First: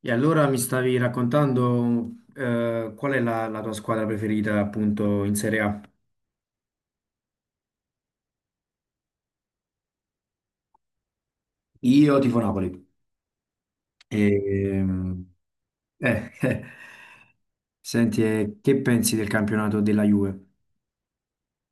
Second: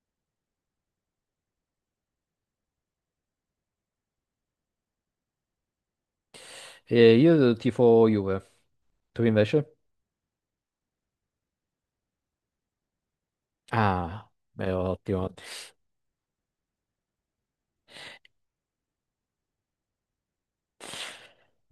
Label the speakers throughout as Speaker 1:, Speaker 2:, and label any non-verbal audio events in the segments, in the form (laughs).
Speaker 1: E allora mi stavi raccontando qual è la, la tua squadra preferita appunto in Serie A?
Speaker 2: E io tifo Juve, tu invece?
Speaker 1: Io tifo Napoli. E,
Speaker 2: Ah, beh,
Speaker 1: ehm,
Speaker 2: ottimo.
Speaker 1: eh, eh, senti, che pensi del campionato della Juve?
Speaker 2: Ottimo.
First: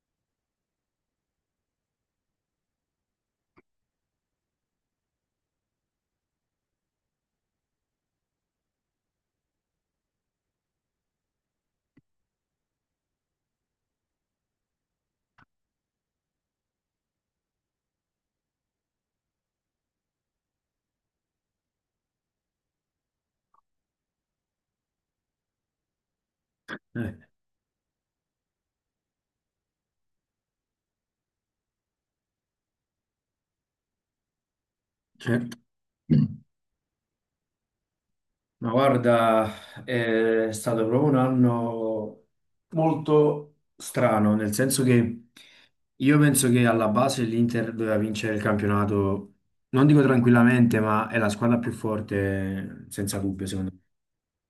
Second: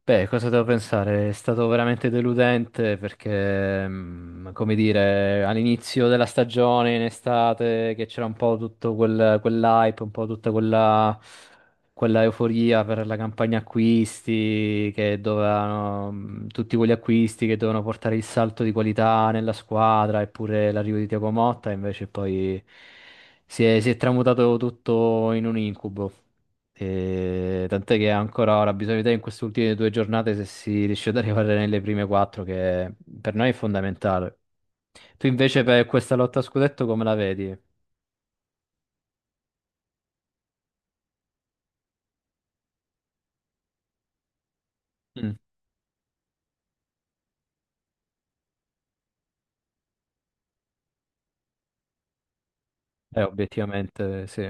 Speaker 2: Beh, cosa devo pensare? È stato veramente deludente perché, come dire, all'inizio della stagione, in estate, che c'era un po' tutto quell'hype, un po' tutta quella euforia per la campagna acquisti, tutti quegli acquisti che dovevano portare il salto di qualità nella squadra, eppure l'arrivo di Thiago Motta, invece poi si è tramutato tutto in un incubo.
Speaker 1: Eh,
Speaker 2: E tant'è che ancora ora bisogna vedere in queste ultime due giornate se si riesce ad arrivare nelle prime quattro, che per noi è fondamentale. Tu
Speaker 1: certo.
Speaker 2: invece per questa lotta a scudetto come la vedi?
Speaker 1: Ma guarda, è stato proprio un anno molto strano, nel senso che
Speaker 2: Mm.
Speaker 1: io penso che alla base l'Inter doveva vincere il campionato, non dico tranquillamente, ma è la squadra più forte senza dubbio, secondo me.
Speaker 2: Obiettivamente sì.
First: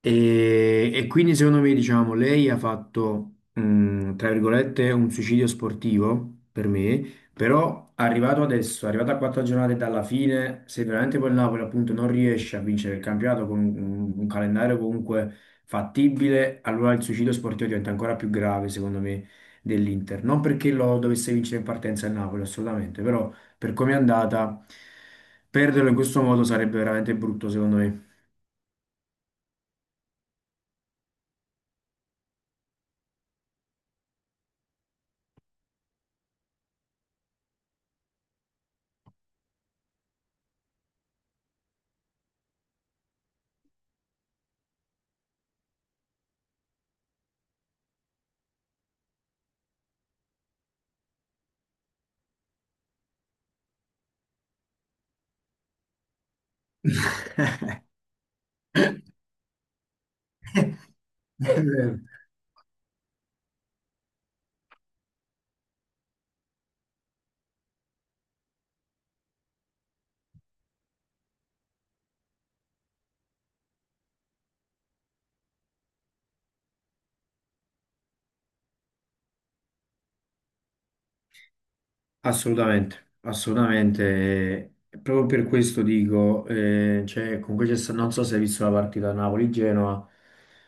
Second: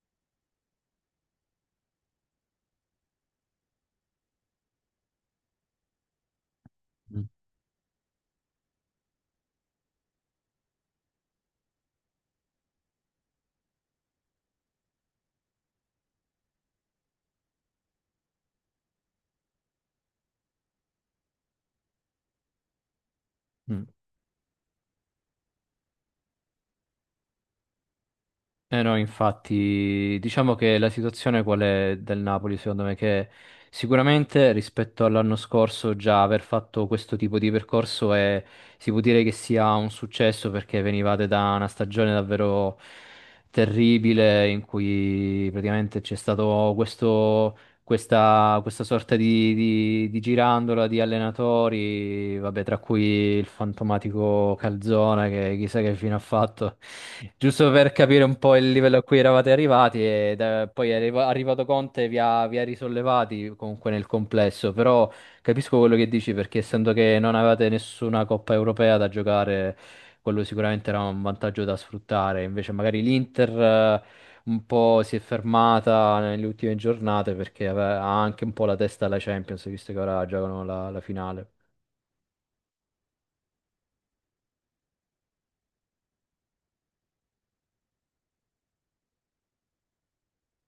Speaker 1: E quindi secondo me, diciamo, lei ha fatto, tra virgolette, un suicidio sportivo per me,
Speaker 2: Mm.
Speaker 1: però arrivato adesso, arrivato a quattro giornate dalla fine, se veramente poi il Napoli appunto non riesce a vincere il campionato con un calendario comunque fattibile, allora il suicidio sportivo diventa ancora più grave, secondo me, dell'Inter. Non perché lo dovesse vincere in partenza il Napoli, assolutamente, però per
Speaker 2: Mm.
Speaker 1: come è andata, perderlo in questo modo sarebbe veramente brutto, secondo me.
Speaker 2: Eh no, infatti, diciamo che la situazione qual è del Napoli, secondo me, che sicuramente rispetto all'anno scorso già aver fatto questo tipo di percorso è, si può dire che sia un successo perché venivate da una stagione davvero terribile in cui praticamente c'è stato questa sorta di, di girandola di allenatori, vabbè, tra cui il fantomatico Calzona, che chissà che fine ha fatto, giusto per capire un po' il livello a cui eravate arrivati, e poi è arrivato Conte e vi
Speaker 1: (laughs)
Speaker 2: ha, vi ha risollevati comunque nel complesso, però capisco quello che dici perché essendo che non avevate nessuna Coppa Europea da giocare, quello sicuramente era un vantaggio da sfruttare, invece magari l'Inter, un po' si è fermata nelle ultime giornate perché ha anche un po' la testa alla Champions, visto che ora giocano la finale.
Speaker 1: Assolutamente, assolutamente. Proprio per questo dico, cioè, comunque c'è sta- non so se hai visto la partita Napoli-Genoa,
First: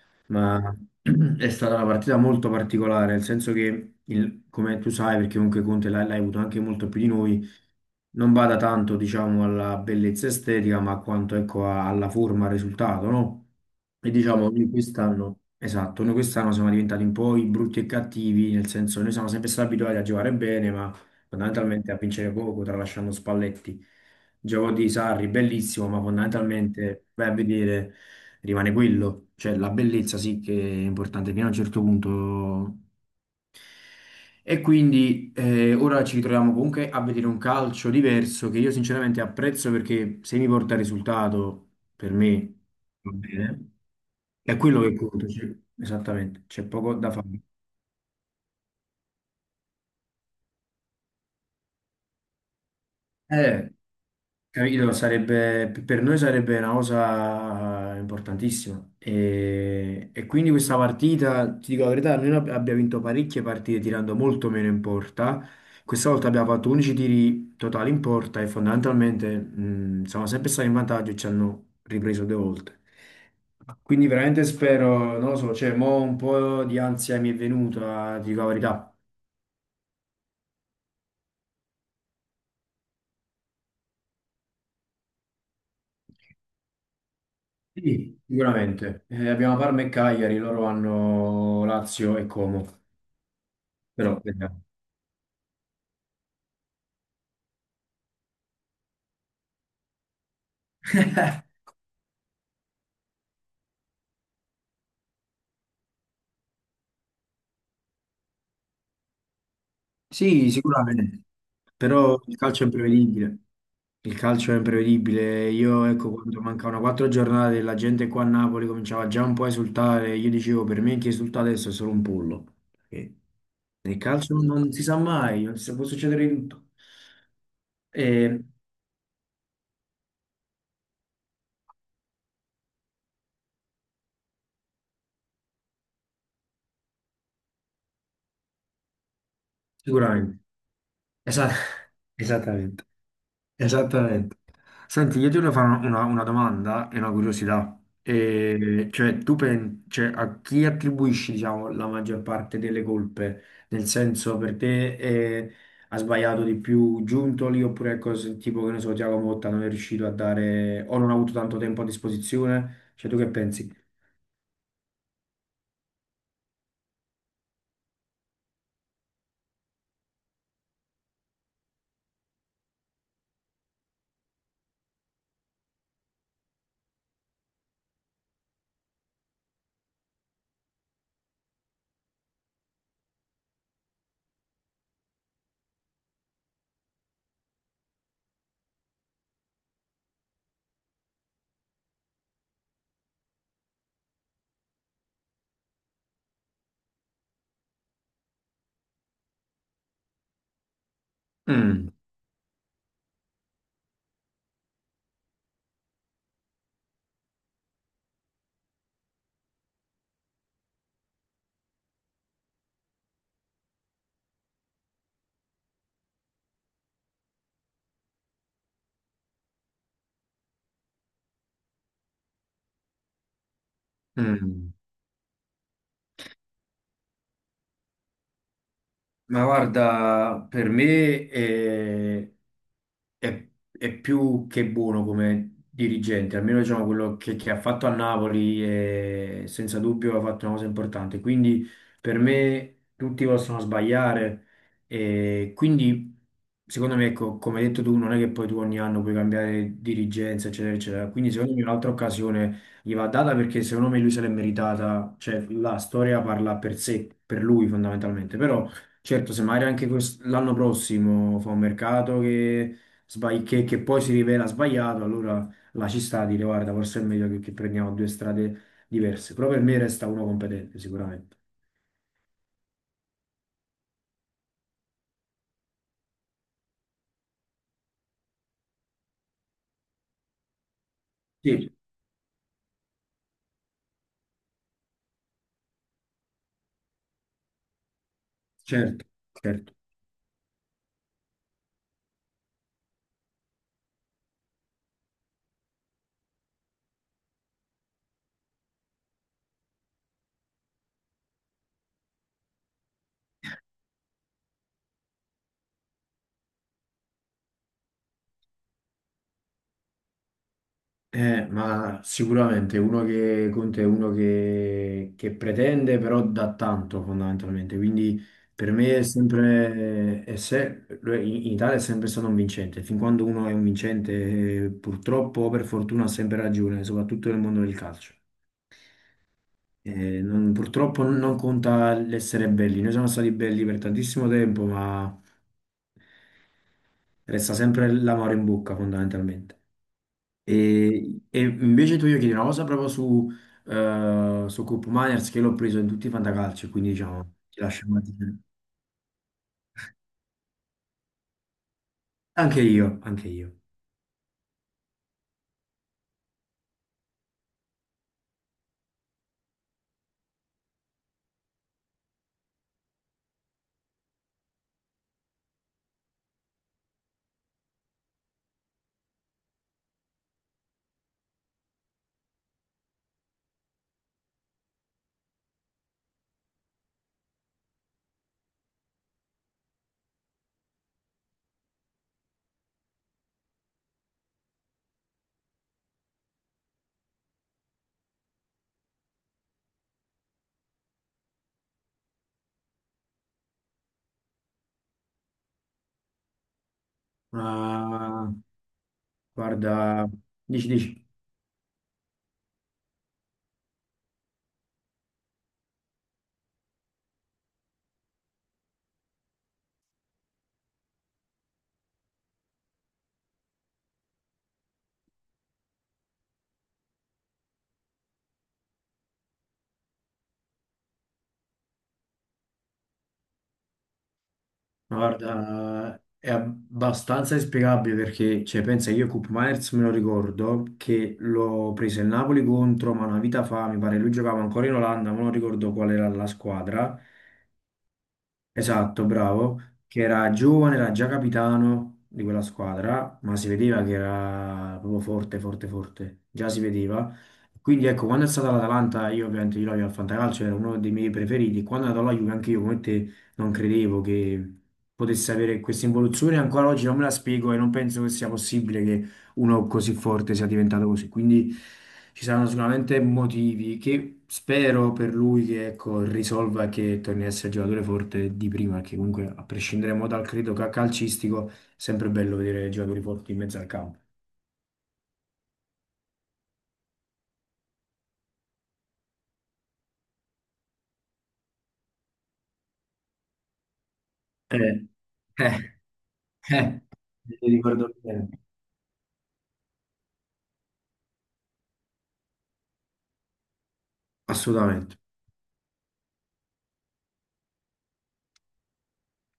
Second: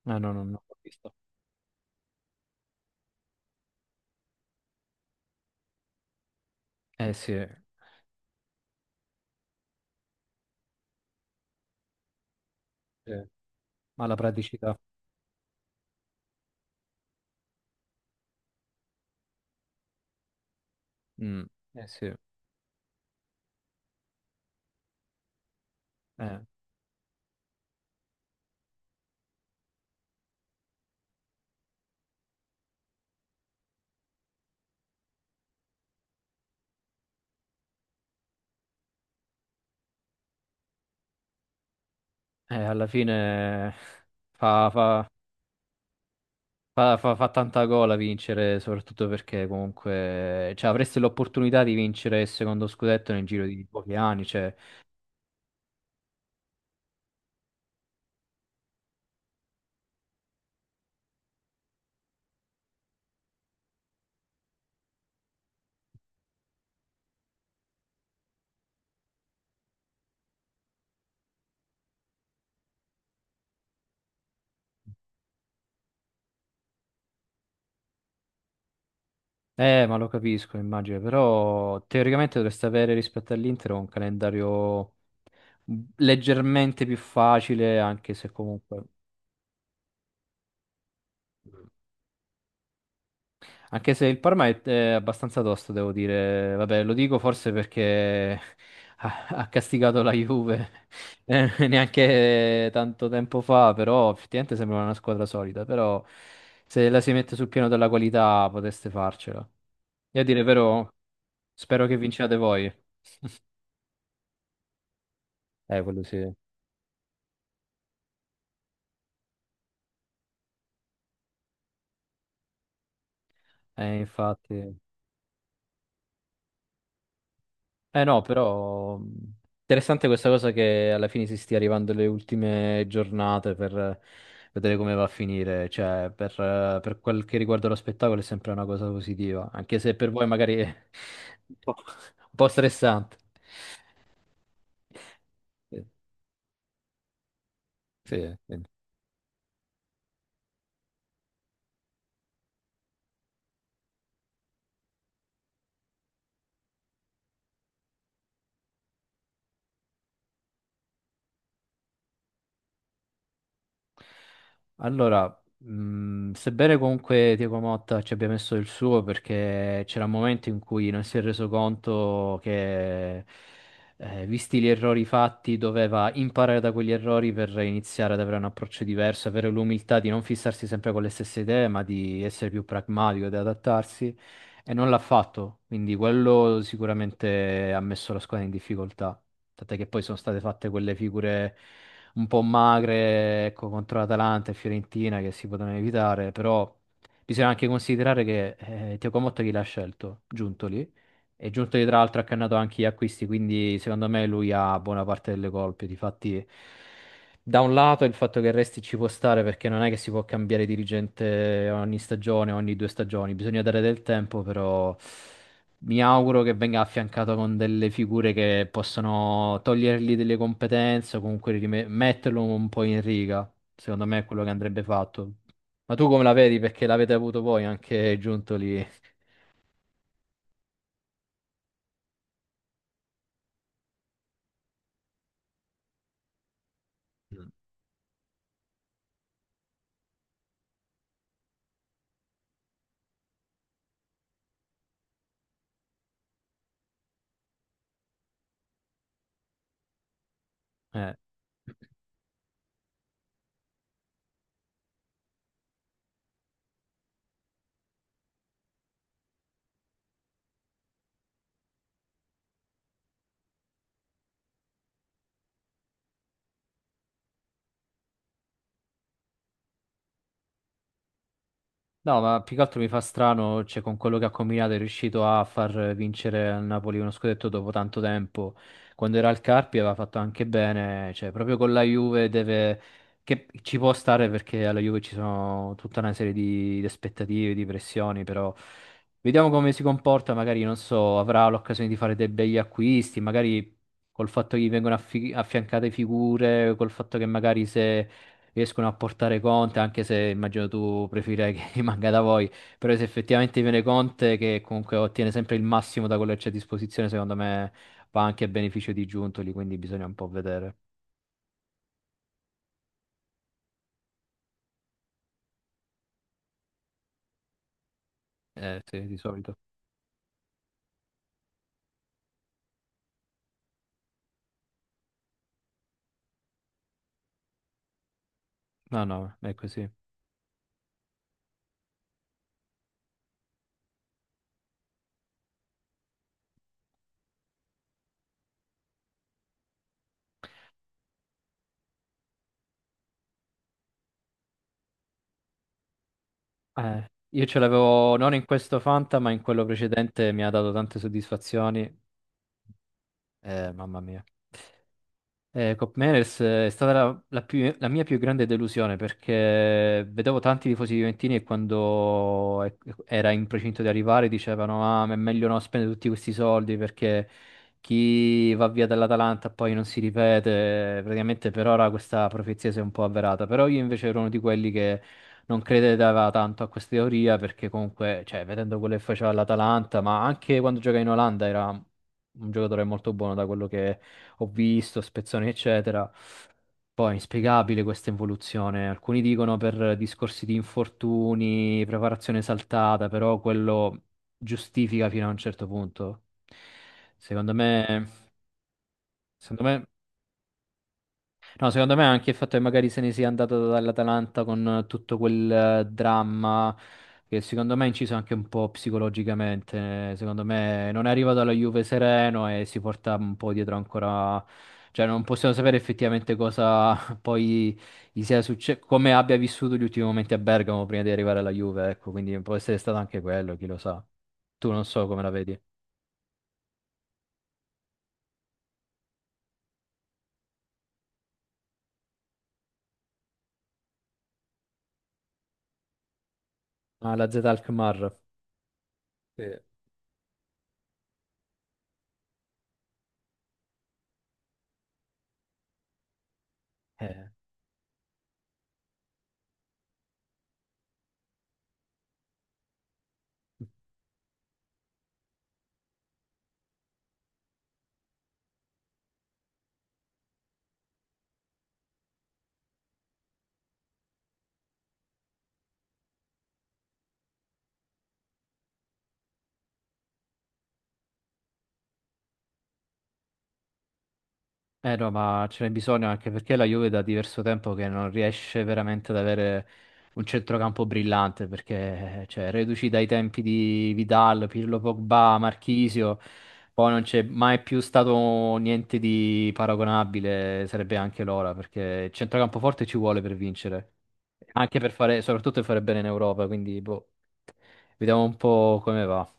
Speaker 2: Ah, no, no, no, l'ho
Speaker 1: ma (clears throat)
Speaker 2: visto.
Speaker 1: è stata una partita molto particolare, nel senso che, il- come tu sai, perché comunque Conte l'hai avuto anche molto più di
Speaker 2: Eh sì,
Speaker 1: noi, non bada tanto, diciamo, alla bellezza estetica, ma quanto, ecco, a- alla forma, al risultato,
Speaker 2: sì.
Speaker 1: no?
Speaker 2: Ma
Speaker 1: E
Speaker 2: la
Speaker 1: diciamo, noi
Speaker 2: praticità.
Speaker 1: quest'anno, esatto, noi quest'anno siamo diventati un po' i brutti e cattivi, nel senso, noi siamo sempre stati abituati a giocare bene, ma
Speaker 2: Mm, eh
Speaker 1: fondamentalmente a
Speaker 2: sì,
Speaker 1: vincere poco, tralasciando Spalletti. Gioco di Sarri, bellissimo, ma
Speaker 2: eh.
Speaker 1: fondamentalmente vai a vedere, rimane quello. Cioè la bellezza sì che è importante fino a un certo punto. E quindi ora ci ritroviamo comunque a vedere un calcio diverso che io sinceramente apprezzo perché se mi porta risultato, per me
Speaker 2: Alla
Speaker 1: va bene.
Speaker 2: fine
Speaker 1: È
Speaker 2: fa,
Speaker 1: quello che
Speaker 2: fa-
Speaker 1: conta, cioè, esattamente, c'è poco
Speaker 2: fa-
Speaker 1: da
Speaker 2: fa-
Speaker 1: fare.
Speaker 2: fa tanta gola vincere, soprattutto perché comunque cioè, avresti l'opportunità di vincere il secondo scudetto nel giro di
Speaker 1: Eh,
Speaker 2: pochi anni. Cioè.
Speaker 1: capito, sarebbe, per noi sarebbe una cosa importantissima. E quindi questa partita, ti dico la verità, noi ab- abbiamo vinto parecchie partite tirando molto meno in porta. Questa volta abbiamo fatto 11 tiri totali in porta e fondamentalmente siamo sempre stati in vantaggio e ci hanno ripreso due volte. Quindi veramente spero, non lo so, cioè, mo un po' di ansia mi è venuta, ti dico la verità.
Speaker 2: Ma lo capisco, immagino, però teoricamente dovreste avere rispetto all'Inter un calendario leggermente più facile, anche
Speaker 1: Sì,
Speaker 2: se comunque.
Speaker 1: sicuramente. Abbiamo Parma e Cagliari, loro hanno Lazio e Como.
Speaker 2: Anche se il
Speaker 1: Però,
Speaker 2: Parma è,
Speaker 1: vediamo.
Speaker 2: è abbastanza tosto, devo dire. Vabbè, lo dico forse perché (laughs) ha castigato la Juve (laughs) neanche tanto tempo fa, però effettivamente sembrava una squadra solida. Però se la si mette sul piano della qualità poteste farcela. E a dire
Speaker 1: Sì,
Speaker 2: però,
Speaker 1: sicuramente.
Speaker 2: spero che
Speaker 1: Però
Speaker 2: vinciate
Speaker 1: il calcio è
Speaker 2: voi. (laughs)
Speaker 1: imprevedibile. Il calcio è imprevedibile. Io,
Speaker 2: Quello
Speaker 1: ecco,
Speaker 2: sì.
Speaker 1: quando mancavano quattro giornate, e la gente qua a Napoli cominciava già un po' a esultare. Io dicevo, per me chi esulta adesso è solo un pollo. Perché nel calcio non
Speaker 2: Infatti.
Speaker 1: si sa mai, non si- può succedere di tutto.
Speaker 2: Eh no,
Speaker 1: Eh,
Speaker 2: però interessante questa cosa che alla fine si stia arrivando alle ultime giornate per vedere come va a finire, cioè per quel che riguarda lo spettacolo è sempre una cosa positiva, anche se per voi
Speaker 1: sicuramente.
Speaker 2: magari è
Speaker 1: Esa-
Speaker 2: un po',
Speaker 1: (laughs)
Speaker 2: un po'
Speaker 1: Esattamente.
Speaker 2: stressante.
Speaker 1: Esattamente. Senti, io ti voglio fare una,
Speaker 2: Sì,
Speaker 1: una- una domanda e una curiosità.
Speaker 2: sì.
Speaker 1: E, cioè, tu pensi, a chi attribuisci, diciamo, la maggior parte delle colpe? Nel senso, per te ha sbagliato di più Giuntoli oppure è cose tipo, che ne so, Thiago Motta non è riuscito a dare o non ha avuto tanto tempo a disposizione? Cioè, tu che pensi?
Speaker 2: Allora, sebbene comunque Diego Motta ci abbia messo il suo perché c'era un momento in cui non si è reso conto che, visti gli errori fatti, doveva imparare da quegli errori per iniziare ad avere un approccio diverso, avere l'umiltà di non fissarsi sempre con le stesse idee, ma di essere più pragmatico, di adattarsi, e non l'ha fatto, quindi quello sicuramente ha messo la squadra in difficoltà, tant'è che poi sono state fatte quelle figure un po' magre, ecco, contro l'Atalanta e Fiorentina che si potevano evitare, però bisogna anche considerare che Thiago Motta chi l'ha scelto? Giuntoli. E Giuntoli
Speaker 1: Mm,
Speaker 2: tra l'altro ha cannato anche gli acquisti, quindi secondo me lui ha buona parte delle colpe. Difatti, da un lato il fatto che resti ci può stare perché non è che si può cambiare dirigente ogni stagione, ogni due stagioni, bisogna dare del tempo, però. Mi auguro che venga affiancato con delle figure che possono togliergli delle competenze o comunque metterlo un po' in riga. Secondo me è quello che
Speaker 1: mm.
Speaker 2: andrebbe fatto. Ma tu come la vedi? Perché l'avete avuto voi anche giunto lì.
Speaker 1: Ma guarda, per me eh, è più che buono come dirigente, almeno diciamo quello che ha fatto a Napoli e senza dubbio ha fatto una cosa importante. Quindi per me tutti possono sbagliare e quindi secondo me, ecco, come hai detto tu, non è che poi tu ogni anno puoi cambiare dirigenza, eccetera, eccetera.
Speaker 2: Eh.
Speaker 1: Quindi secondo me un'altra occasione gli va data perché secondo me lui se l'è meritata, cioè la storia parla per sé, per lui fondamentalmente, però... Certo, se magari anche quest- l'anno prossimo fa un mercato che sbagli- che poi si rivela sbagliato, allora la ci sta a dire guarda, forse è meglio che prendiamo due strade diverse. Però per me resta uno competente, sicuramente.
Speaker 2: No, ma più che altro mi fa strano, cioè, con quello che ha combinato è riuscito a far vincere al Napoli uno scudetto dopo tanto tempo. Quando era al Carpi aveva fatto anche bene, cioè, proprio con
Speaker 1: Sì,
Speaker 2: la Juve deve. Che ci può stare perché alla Juve ci sono tutta una serie di aspettative, di pressioni, però
Speaker 1: certo,
Speaker 2: vediamo come
Speaker 1: certo.
Speaker 2: si comporta, magari, non so, avrà l'occasione di fare dei begli acquisti, magari col fatto che gli vengono affiancate figure, col fatto che magari se riescono a portare Conte, anche se immagino tu preferirei che (laughs) rimanga da voi, però se effettivamente viene Conte che comunque ottiene sempre il massimo da quello che c'è a disposizione, secondo me va anche a beneficio di Giuntoli, quindi bisogna un po' vedere.
Speaker 1: Ma sicuramente uno che conta è uno che pretende, però dà tanto fondamentalmente. Quindi per me è
Speaker 2: Sì, di solito.
Speaker 1: sempre, è se- in Italia è sempre stato un vincente. Fin quando uno è un vincente, purtroppo o per fortuna ha sempre ragione, soprattutto nel mondo del calcio.
Speaker 2: No, no, è così.
Speaker 1: Non- purtroppo non conta l'essere belli, noi siamo stati belli per tantissimo tempo, ma resta sempre l'amore in bocca fondamentalmente. E invece tu io chiedi una cosa proprio su, su Coop Miners che l'ho preso in tutti i fantacalci, quindi diciamo
Speaker 2: Io ce
Speaker 1: ti lascio un
Speaker 2: l'avevo non
Speaker 1: attimo.
Speaker 2: in questo Fanta, ma in quello precedente mi ha dato tante soddisfazioni.
Speaker 1: Anche io, anche io.
Speaker 2: Mamma mia. Cop Meners è stata la mia più grande delusione perché vedevo tanti tifosi juventini e quando era in procinto di arrivare dicevano: Ah, ma è meglio non spendere tutti questi soldi perché chi va via dall'Atalanta poi non si ripete. Praticamente per ora questa profezia si è un po' avverata. Però io invece ero uno di quelli che non credeva tanto a questa teoria perché comunque, cioè, vedendo quello che faceva l'Atalanta, ma anche quando gioca in Olanda era un giocatore molto buono da quello ho visto, spezzoni, eccetera. Poi è inspiegabile questa involuzione. Alcuni dicono per discorsi di infortuni, preparazione saltata, però quello giustifica fino a un certo punto. Secondo me,
Speaker 1: Ma
Speaker 2: secondo me.
Speaker 1: guarda, dici, dici.
Speaker 2: No, secondo me anche il fatto che magari se ne sia andato dall'Atalanta con tutto quel dramma che secondo me ha inciso anche un po' psicologicamente, secondo me non è arrivato alla Juve sereno e si porta un po' dietro ancora, cioè non possiamo sapere effettivamente cosa (laughs) poi gli sia successo, come abbia vissuto gli ultimi momenti a Bergamo prima di arrivare alla Juve, ecco, quindi può essere stato anche quello, chi lo sa. Tu non
Speaker 1: Ma
Speaker 2: so come la vedi.
Speaker 1: Guarda, è abbastanza inspiegabile perché, cioè, pensa, io Koop Meiners me lo ricordo che l'ho preso il Napoli contro, ma una vita fa, mi pare lui giocava ancora in Olanda, ma non ricordo qual era la squadra.
Speaker 2: Ah, la Z Alkmaar.
Speaker 1: Esatto,
Speaker 2: Sì.
Speaker 1: bravo, che era giovane, era già capitano di quella squadra, ma si vedeva che era proprio forte, forte, forte, già si vedeva.
Speaker 2: Eh.
Speaker 1: Quindi ecco, quando è stata l'Atalanta, io ovviamente io lo avevo al Fantacalcio, era uno dei miei preferiti. Quando è andato alla Juve, anche io come te non credevo che potesse avere questa involuzione, ancora oggi non me la spiego e non penso che sia possibile uno così forte sia diventato così. Quindi ci saranno sicuramente motivi che spero per lui che ecco, risolva e che torni a essere il giocatore forte di prima, perché comunque a prescindere mo dal credo ca- calcistico, è sempre bello vedere giocatori forti in mezzo al campo.
Speaker 2: Eh no, ma ce n'è bisogno anche perché la Juve da diverso tempo che non riesce veramente ad avere un centrocampo brillante, perché cioè, reduci dai tempi di Vidal, Pirlo
Speaker 1: Eh,
Speaker 2: Pogba,
Speaker 1: eh,
Speaker 2: Marchisio,
Speaker 1: eh,
Speaker 2: poi non c'è
Speaker 1: mi
Speaker 2: mai più
Speaker 1: ricordo bene.
Speaker 2: stato niente di paragonabile, sarebbe anche l'ora, perché il centrocampo forte ci vuole per vincere, anche per
Speaker 1: Assolutamente.
Speaker 2: fare, soprattutto per fare bene in Europa, quindi boh, vediamo un po' come va.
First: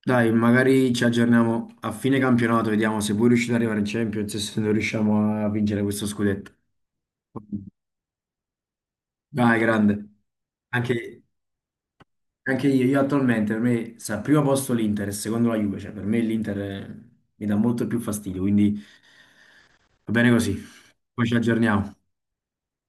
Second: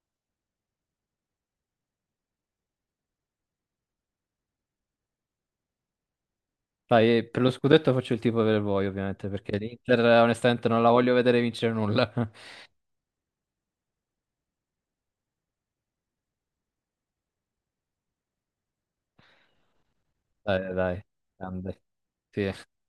Speaker 1: Dai, magari ci aggiorniamo a fine campionato, vediamo se voi riuscite ad arrivare in Champions e se non riusciamo a vincere questo scudetto.
Speaker 2: Dai, per lo scudetto faccio il tifo per voi, ovviamente, perché
Speaker 1: Dai, grande.
Speaker 2: l'Inter onestamente non la voglio
Speaker 1: Anche
Speaker 2: vedere vincere nulla. (laughs)
Speaker 1: Anche io attualmente per me sta al primo posto l'Inter e secondo la Juve, cioè per me l'Inter mi dà molto più fastidio, quindi va bene
Speaker 2: Dai,
Speaker 1: così.
Speaker 2: dai, dai,
Speaker 1: Poi ci
Speaker 2: grande.
Speaker 1: aggiorniamo.
Speaker 2: Sì.